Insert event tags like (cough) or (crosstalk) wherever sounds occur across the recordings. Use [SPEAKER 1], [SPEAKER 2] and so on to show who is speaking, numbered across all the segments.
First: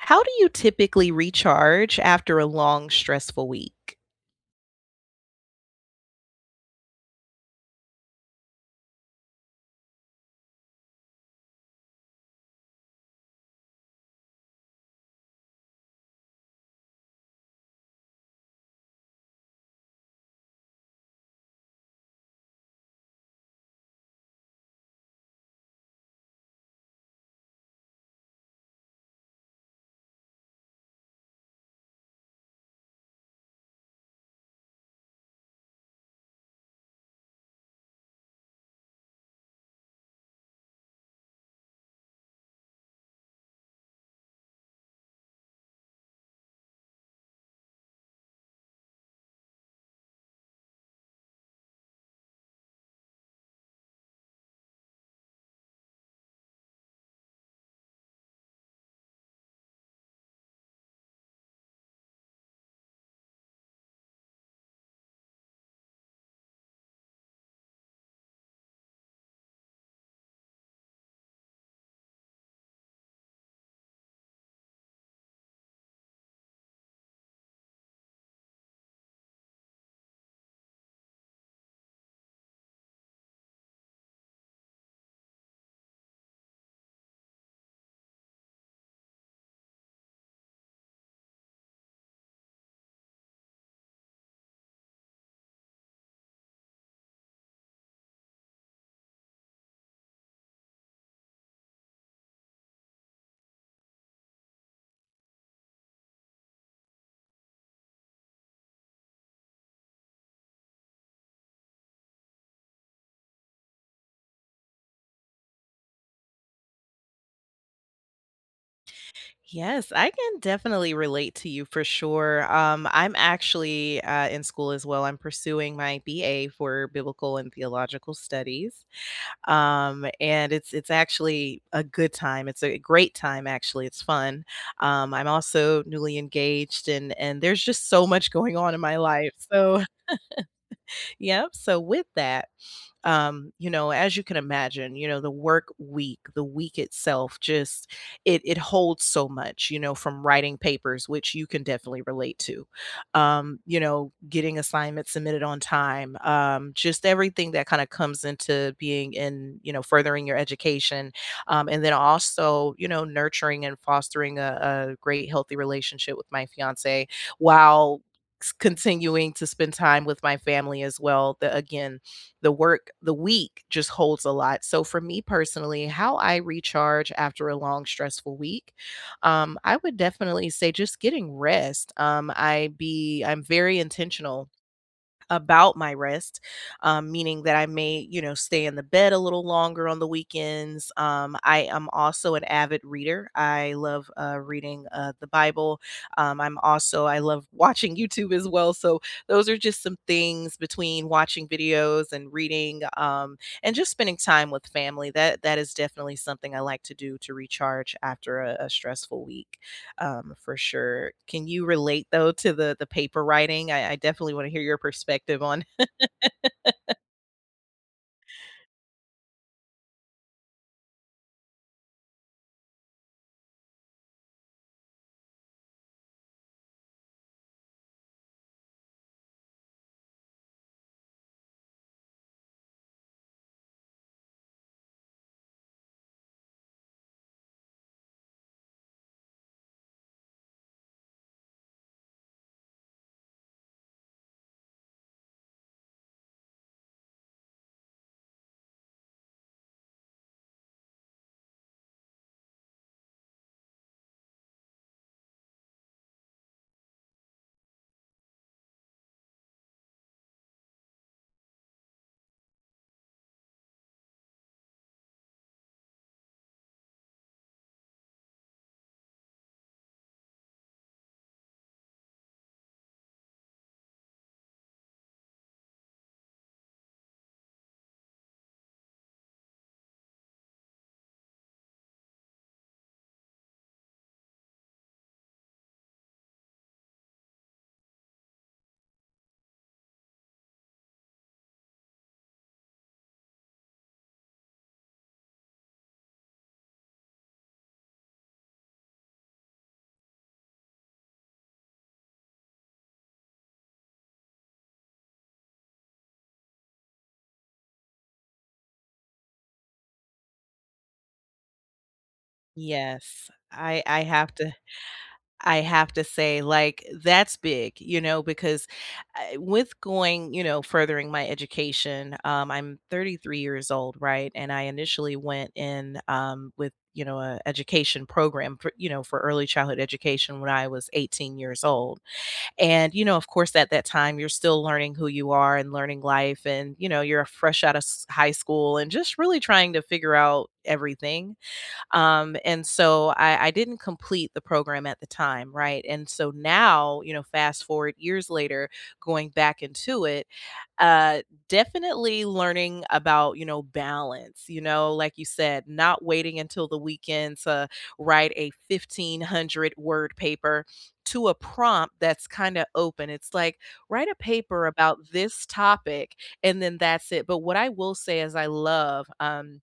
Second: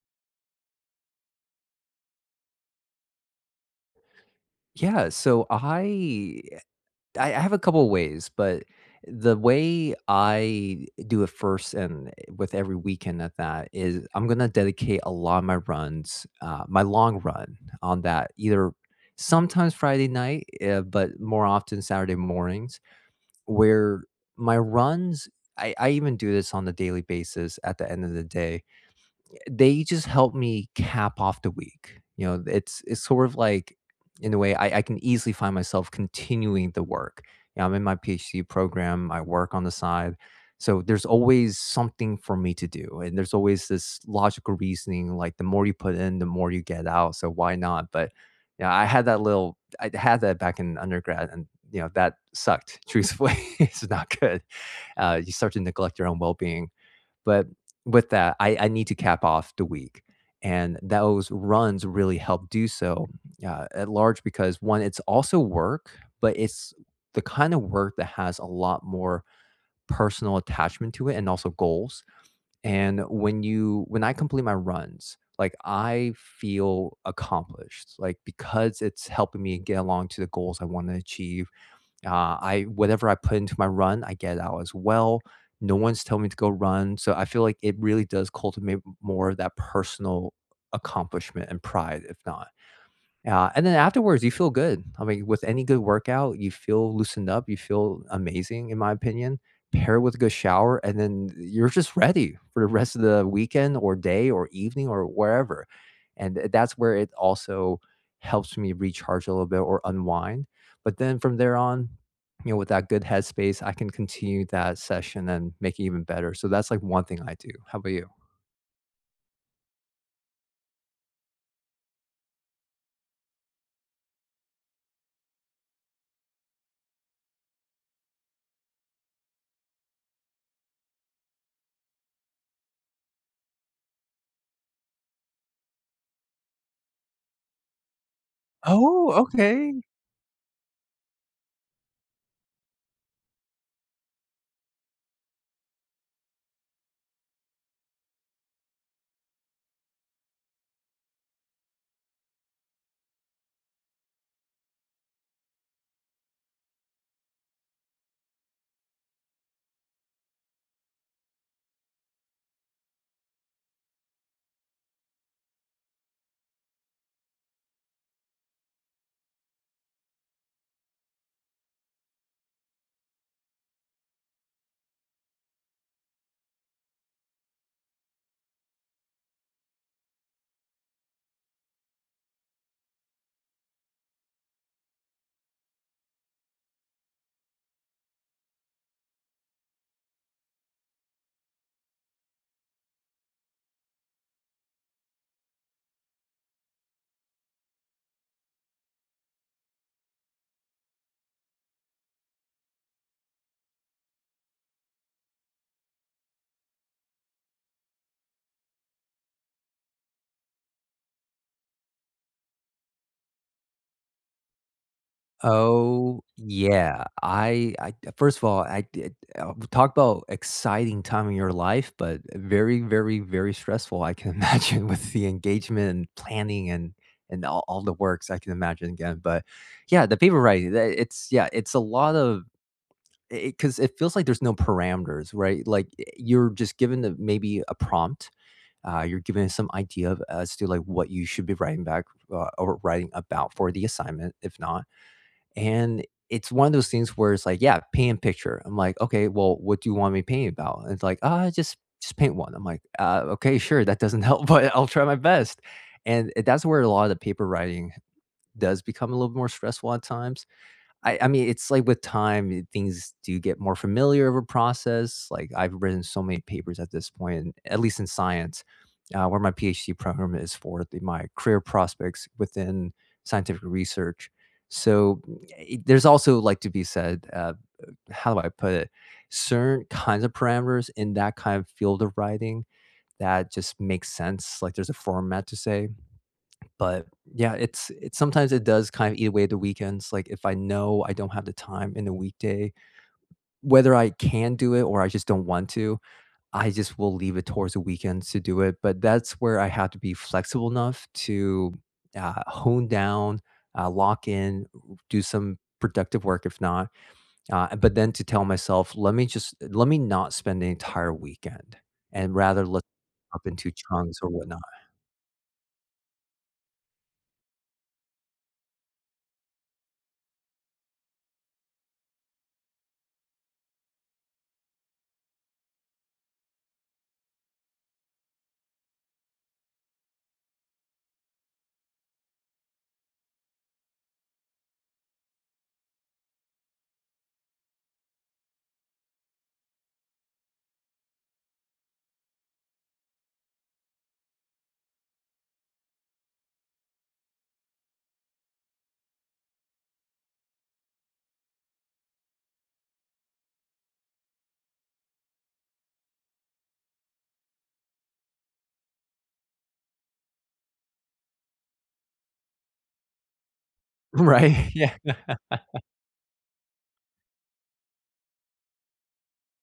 [SPEAKER 1] How do you typically recharge after a long, stressful week?
[SPEAKER 2] Yeah, so I have a couple ways, but the way I do it first and with every weekend at that is I'm gonna dedicate a lot of my runs, my long run on that either sometimes Friday night, but more often Saturday mornings, where my runs I even do this on a daily basis at the end of the day they just help me cap off the week. You know, it's sort of like in a way I can easily find myself continuing the work. You know, I'm in my PhD program, I work on the side. So there's always something for me to do. And there's always this logical reasoning, like the more you put in, the more you get out. So why not? But yeah, I had that back in undergrad and you know that sucked (laughs) truthfully (laughs) it's not good. You start to neglect your own well-being but with that, I need to cap off the week, and those runs really help do so, at large because, 1, it's also work, but it's the kind of work that has a lot more personal attachment to it and also goals, and when I complete my runs, like, I feel accomplished, like, because it's helping me get along to the goals I wanna achieve I whatever I put into my run, I get out as well. No one's telling me to go run, so I feel like it really does cultivate more of that personal accomplishment and pride, if not. Yeah, and then afterwards, you feel good. I mean, with any good workout, you feel loosened up, you feel amazing, in my opinion. Pair it with a good shower, and then you're just ready for the rest of the weekend or day or evening or wherever. And that's where it also helps me recharge a little bit or unwind. But then from there on, you know, with that good headspace, I can continue that session and make it even better. So that's like one thing I do. How about you?
[SPEAKER 1] Yes, I can definitely relate to you for sure. I'm actually in school as well. I'm pursuing my BA for biblical and theological studies, and it's actually a good time. It's a great time, actually. It's fun. I'm also newly engaged, and there's just so much going on in my
[SPEAKER 2] Oh,
[SPEAKER 1] life.
[SPEAKER 2] okay.
[SPEAKER 1] So, (laughs) yep. So with that. As you can imagine, you know, the work week, the week itself, just it holds so much, you know, from writing papers, which you can definitely relate to, you know, getting assignments submitted on time, just everything that kind of comes into being in, you know, furthering your education, and then also, you know, nurturing and fostering a great healthy relationship with my fiance while continuing to spend time with my family as well. The, again, the work, the week just holds a lot. So for me personally, how I recharge after a long, stressful week, I would definitely say just getting rest. Um, I'm very intentional about my rest, meaning that I may, you know, stay in the bed a little longer on the weekends. I am also an avid reader. I love reading the Bible. I'm also, I love watching YouTube as well. So those are just some things between watching videos and reading and just spending time with family. That is definitely something I like to do to recharge after a stressful week for sure. Can you relate though to the paper writing? I definitely want to hear your perspective on. (laughs)
[SPEAKER 2] Oh, yeah. I first of all, I did talk about exciting time in your life, but very, very, very stressful, I can (laughs) imagine with the engagement and planning and all the works I can imagine again. But yeah, the paper writing, it's yeah, it's a lot of because 'cause it feels like there's no parameters, right? Like you're just given the, maybe a prompt. You're given some idea of, as to like what you should be writing back, or writing about for the assignment, if not and it's one of those things where it's like, "Yeah, paint a picture." I'm like, "Okay, well, what do you want me to paint about?" And it's like, "Ah, just paint one." I'm like, okay, sure, that doesn't help, (laughs) but I'll try my best." And that's where a lot of the paper writing does become a little more stressful at times. I mean, it's like with time, things do get more familiar of a process. Like, I've written so many papers at this point, and at least in science, where my PhD program is for my career prospects within scientific research. So there's also like to be said, how do I put it? Certain kinds of parameters in that kind of field of writing that just makes sense. Like there's a format to say, but, yeah, it's sometimes it does kind of eat away at the weekends, like, if I know I don't have the time in the weekday, whether I can do it or I just don't want to, I just will leave it towards the weekends to do it, but that's where I have to be flexible enough to, hone down, lock in, do some productive work if not but then to tell myself, let me not spend the entire weekend and rather let's
[SPEAKER 1] Yes,
[SPEAKER 2] up into chunks or whatnot. (laughs)
[SPEAKER 1] I have to say like that's big, you know, because with going, you know, furthering my education, I'm 33 years old, right? And I initially went in with you know a education program for you know for early childhood education when I was 18 years old. And, you know, of course, at that time, you're still learning who you are and learning life. And, you know, you're fresh out of high school and just really trying to figure out everything. And so I didn't complete the program at the time, right? And so now, you know, fast forward years later, going back into it, uh, definitely learning about, you know, balance, you know, like you said, not waiting until the weekend to write a 1,500 word paper to a prompt that's kind of open. It's like, write a paper
[SPEAKER 2] Right. Yeah.
[SPEAKER 1] about this topic and then that's it. But what I will say is, I love,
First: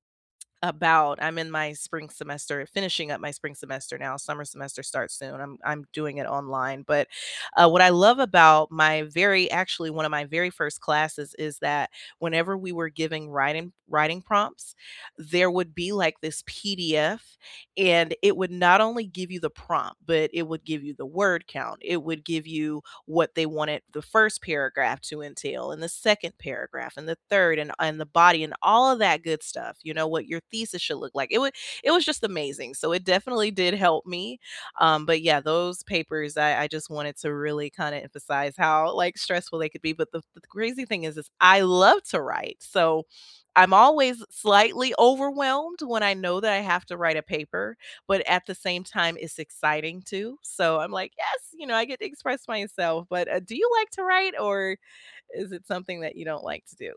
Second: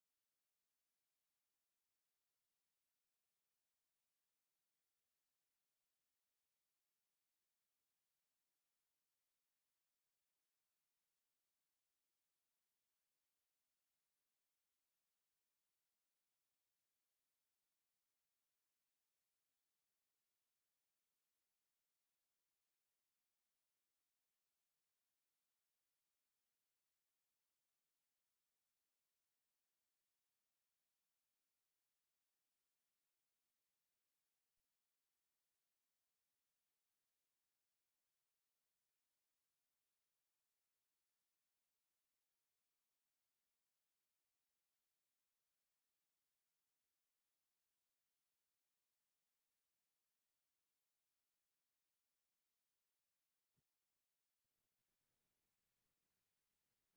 [SPEAKER 1] about I'm in my spring semester, finishing up my spring semester now. Summer semester starts soon. I'm doing it online, but what I love about my very actually one of my very first classes is that whenever we were giving writing prompts, there would be like this PDF, and it would not only give you the prompt, but it would give you the word count. It would give you what they wanted the first paragraph to entail and the second paragraph and the third and the body and all of that good stuff. You know what your thesis should look like. It was just amazing, so it definitely did help me. But yeah, those papers, I just wanted to really kind of emphasize how like stressful they could be. But the crazy thing is I love to write, so I'm always slightly overwhelmed when I know that I have to write a paper, but at the same time, it's exciting too. So I'm like, yes, you know, I get to express myself. But do you like to write, or is it something that you don't like to do?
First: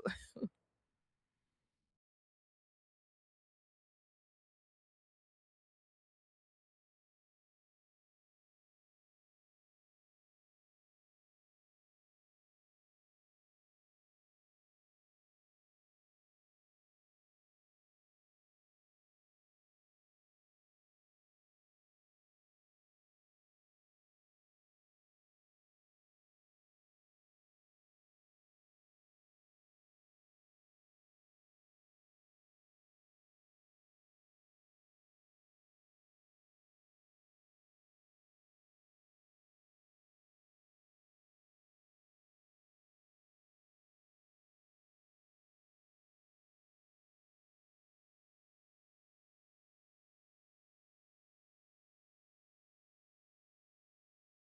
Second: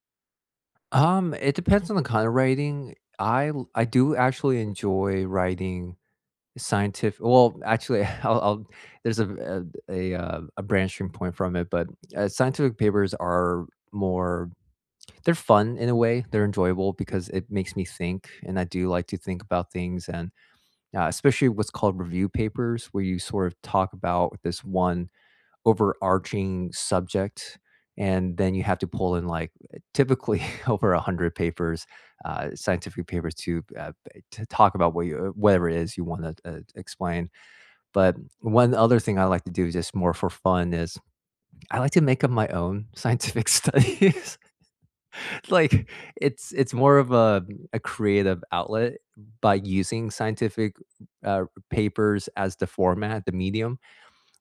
[SPEAKER 2] It depends on the kind of writing. I do actually enjoy writing scientific well, actually, (laughs) I'll there's a branching point from it, but, scientific papers are more they're fun in a way, they're enjoyable because it makes me think, and I do like to think about things and, especially what's called review papers, where you sort of talk about this one overarching subject, and then you have to pull in, like, typically (laughs) over 100 papers, scientific papers to talk about what you whatever it is you wanna, explain. But one other thing I like to do just more for fun is I like to make up my own scientific (laughs) studies. Like, it's more of a creative outlet by using scientific, uh, papers as the format, the medium,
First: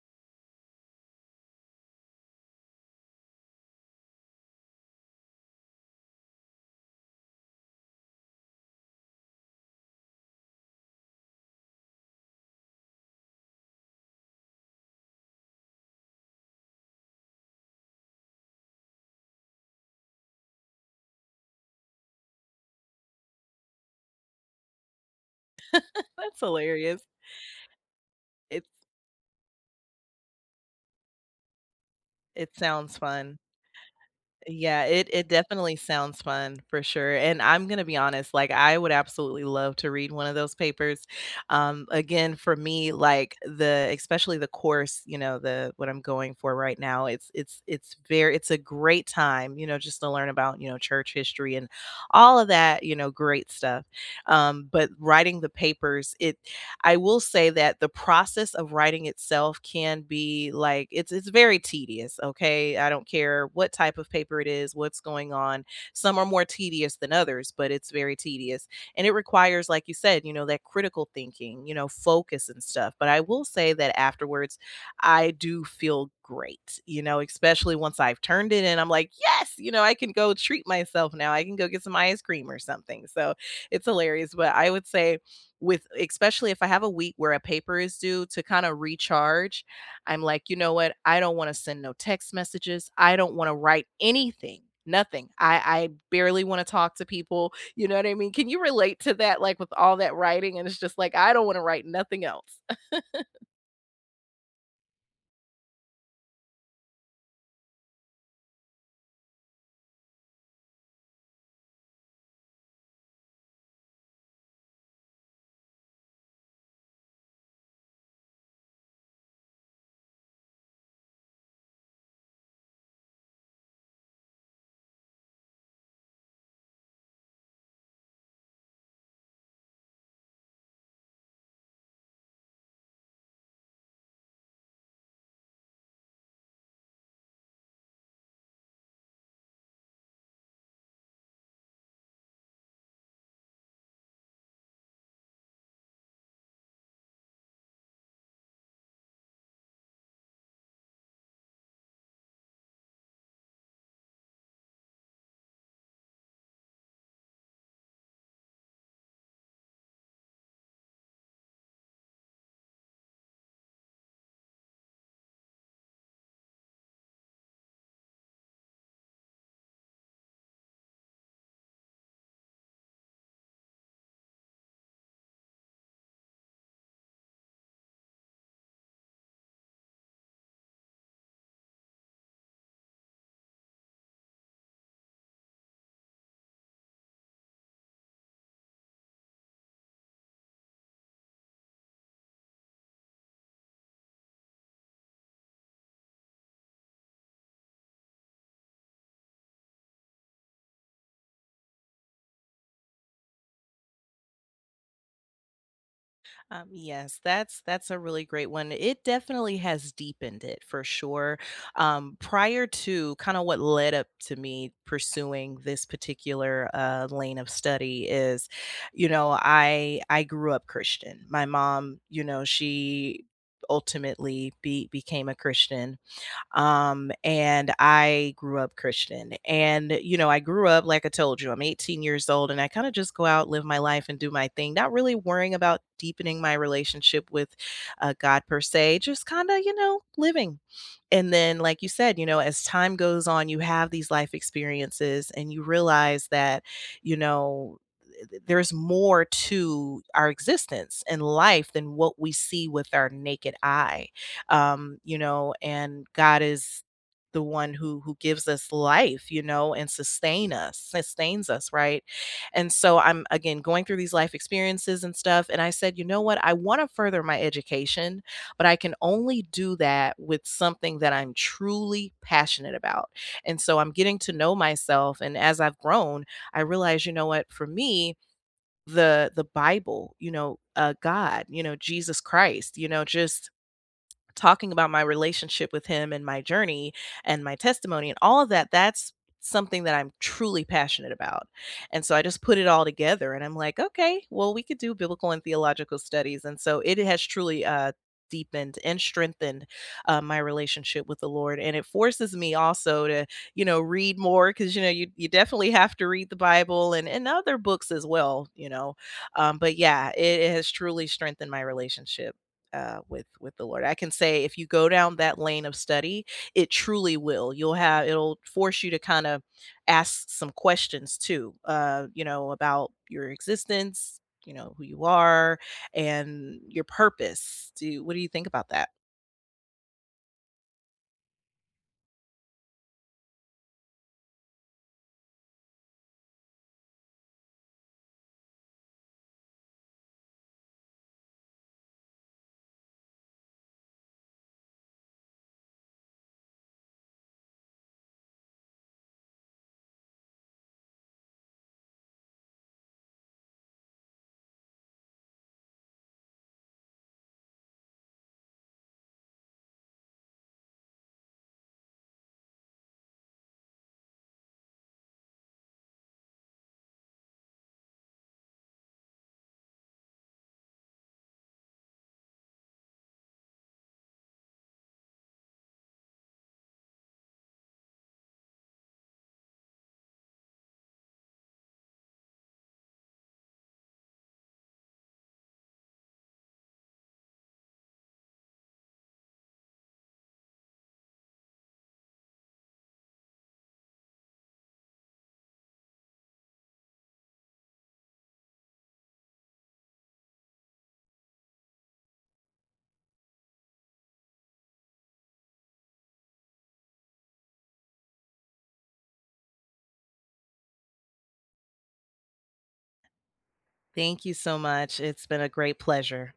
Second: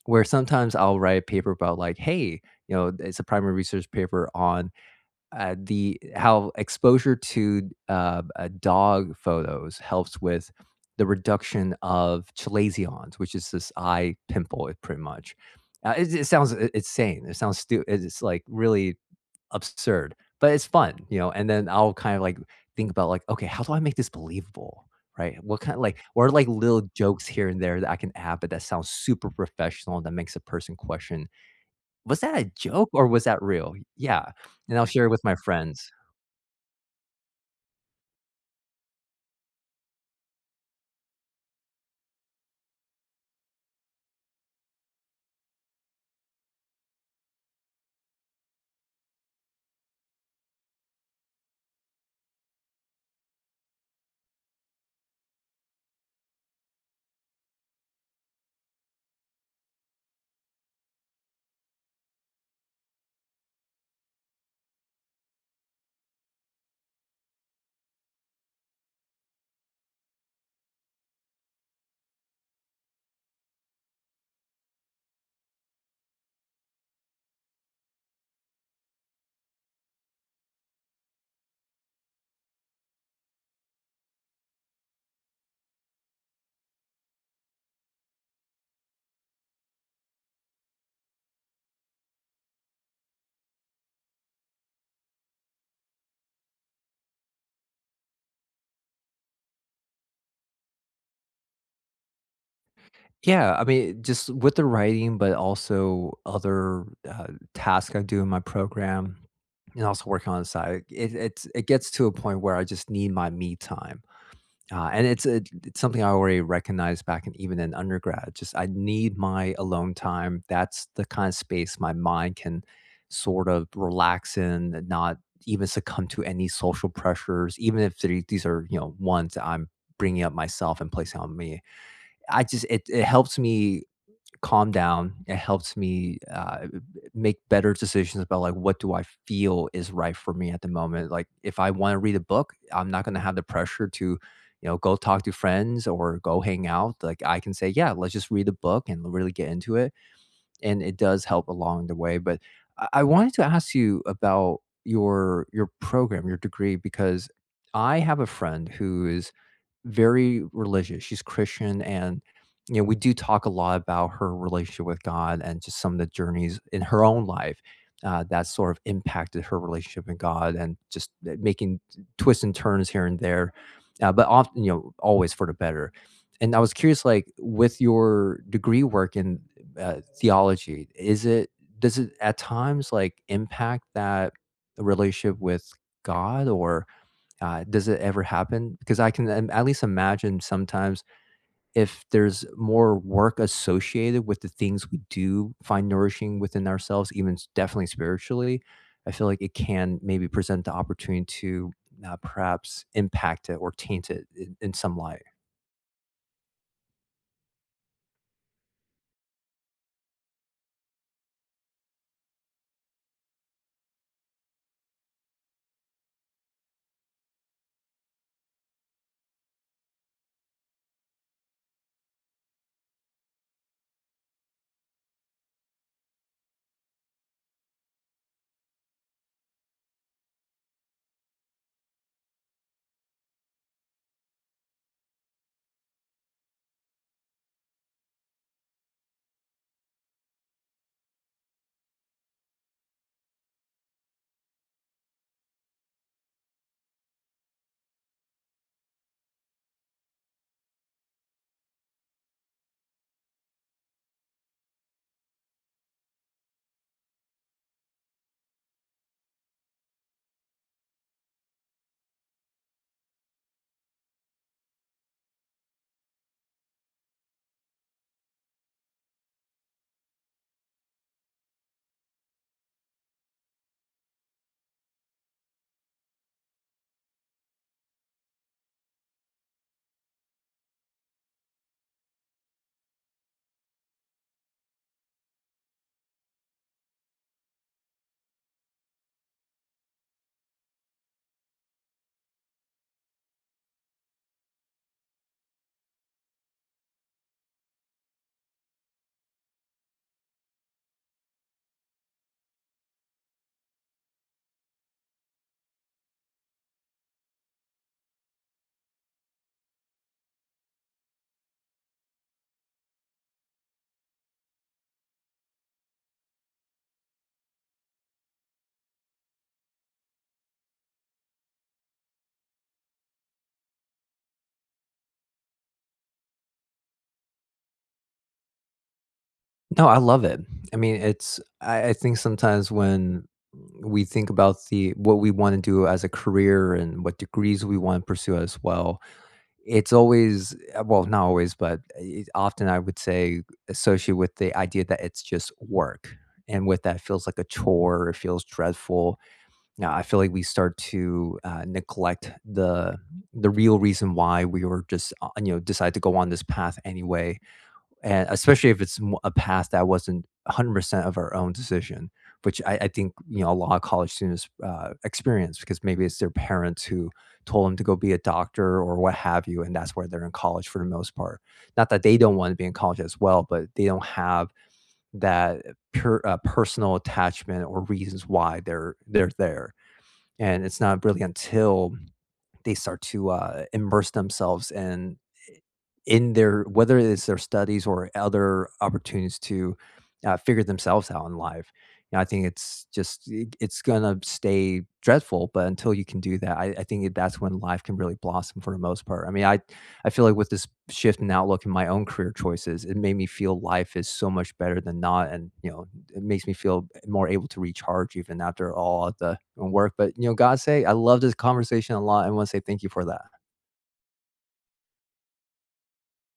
[SPEAKER 2] where sometimes I'll write a paper about like, "Hey," you know, it's a primary research paper on the how exposure to dog photos helps with the reduction of chalazions, which is this eye pimple, it pretty much. It sounds insane. It sounds stupid. It's like really absurd, but it's fun, you know. And then I'll kind of like think about like, okay, how do I make this believable? Right? What kind of like,
[SPEAKER 1] (laughs)
[SPEAKER 2] what are
[SPEAKER 1] That's
[SPEAKER 2] like little
[SPEAKER 1] hilarious.
[SPEAKER 2] jokes here and there that I can add, but that
[SPEAKER 1] It
[SPEAKER 2] sounds super professional and that makes a person question, was that a
[SPEAKER 1] it
[SPEAKER 2] joke
[SPEAKER 1] sounds
[SPEAKER 2] or was
[SPEAKER 1] fun.
[SPEAKER 2] that real? Yeah. And
[SPEAKER 1] Yeah,
[SPEAKER 2] I'll share
[SPEAKER 1] it
[SPEAKER 2] it with
[SPEAKER 1] it
[SPEAKER 2] my
[SPEAKER 1] definitely
[SPEAKER 2] friends.
[SPEAKER 1] sounds fun for sure. And I'm gonna be honest, like I would absolutely love to read one of those papers. Again, for me, like the especially the course, you know, the what I'm going for right now, it's it's very it's a great time, you know, just to learn about, you know, church history and all of that, you know, great stuff. But writing the papers, it I will say that the process of writing itself can be like it's very tedious, okay? I don't care what type of paper it is, what's going on. Some are more tedious than others, but it's very tedious. And it requires, like you said, you know, that critical thinking, you know, focus and stuff. But I will say that afterwards I do feel great, you know, especially once I've turned it in. I'm like, yes, you know, I can go treat myself now. I can go get some ice cream or something. So it's hilarious. But I would say with especially if I have a week where a paper is due, to kind of recharge, I'm like, you know what? I don't want to send no text messages. I don't want to write anything. Nothing. I barely want to talk to people. You know what I mean? Can you relate to that? Like with all that writing, and it's just like I don't want to write nothing else.
[SPEAKER 2] Yeah, I mean, just with the writing, but also other, tasks I do in my program and also working on the side, it gets to a point where I just need my me time, and it's something I already recognized back in even in undergrad, just I need my alone time. That's the kind of space my mind can sort of relax in and not even succumb to any social pressures, even if these are, you know, ones that I'm bringing up myself and placing on me. I just it helps me calm down. It helps me, make better decisions about, like, what do I feel is right for me at the moment. Like, if I wanna read a book, I'm not gonna have the pressure to, you know, go talk to friends or go hang out. Like, I can say, "Yeah, let's just read a book and really get into it." And it does help along the way. But I wanted to ask you about your program, your degree, because I have a friend who is very religious. She's Christian, and you know we do talk a lot about her relationship with God and just some of the journeys in her own life that sort of impacted her relationship with God and just making twists and turns here and there, but often you know always for the better. And I was curious, like with your degree work and theology is it does it at times like impact that relationship with god or does it ever happen because I can at least imagine sometimes if there's more work associated with the things we do find nourishing within ourselves even definitely spiritually I feel like it can maybe present the opportunity to perhaps impact it or taint it in some light.
[SPEAKER 1] Yes, that's a really great one. It definitely has deepened it for sure. Prior to kind of what led up to me pursuing this particular lane of study is, you know, I grew up Christian. My mom, you know, she ultimately became a Christian, and I grew up Christian. And, you know, I grew up, like I told you, I'm 18 years old, and I kind of just go out, live my life, and do my thing, not really worrying about deepening my relationship with God per se, just kind of, you know, living. And then, like you said, you know, as time goes on, you have these life experiences and you realize that, you know, there's more to our existence and life than what we see with our naked eye, you know, and God is the one who gives us life, you know, and sustains us, right? And so I'm again going through these life experiences and stuff and I said, "You know what? I want to further my education, but I can only do that with something that I'm truly passionate about." And so I'm getting to know myself, and as I've grown, I realize, you know what, for me, the Bible, you know, God, you know, Jesus Christ, you know, just talking about my relationship with him and my journey and my testimony and all of that, that's something that I'm truly passionate about. And so I just put it all together and I'm like, okay, well, we could do biblical and theological studies. And so it has truly deepened and strengthened my relationship with the Lord. And it forces me also to, you know, read more because, you know, you definitely have to read the Bible and other books as well, you know. But yeah, it has truly strengthened my relationship with the Lord. I can say if you go down that lane of study, it truly will. You'll have it'll force you to kind of ask some questions too, you know, about your existence, you know, who you are, and your purpose. Do What do you think about that?
[SPEAKER 2] No, I love it. I mean, it's I think sometimes when we think about the what we want to do as a career and what degrees we want to pursue as well, it's always well, not always, but often I would say associated with the idea that it's just work. And with that, it feels like a chore. It feels dreadful. Now, I feel like we start to neglect the real reason why we were just you know decide to go on this path anyway and especially if it's a path that wasn't 100% of our own decision which I think you know a lot of college students experience because maybe it's their parents who told them to go be a doctor or what have you and that's where they're in college for the most part not that they don't want to be in college as well but they don't have that personal attachment or reasons why they're there and it's not really until they start to immerse themselves in their whether it's their studies or other opportunities to, figure themselves out in life. You know, I think it's just it's gonna stay dreadful, but until you can do that, I think that's when life can really blossom for the most part. I mean, I feel like with this shift in outlook in my own career choices, it made me feel life is so much better than not, and, you know, it makes me feel more able to recharge even after all of the work, but, you know, God say I love this conversation a lot and wanna say thank you for that.
[SPEAKER 1] Thank you so much. It's been a great pleasure.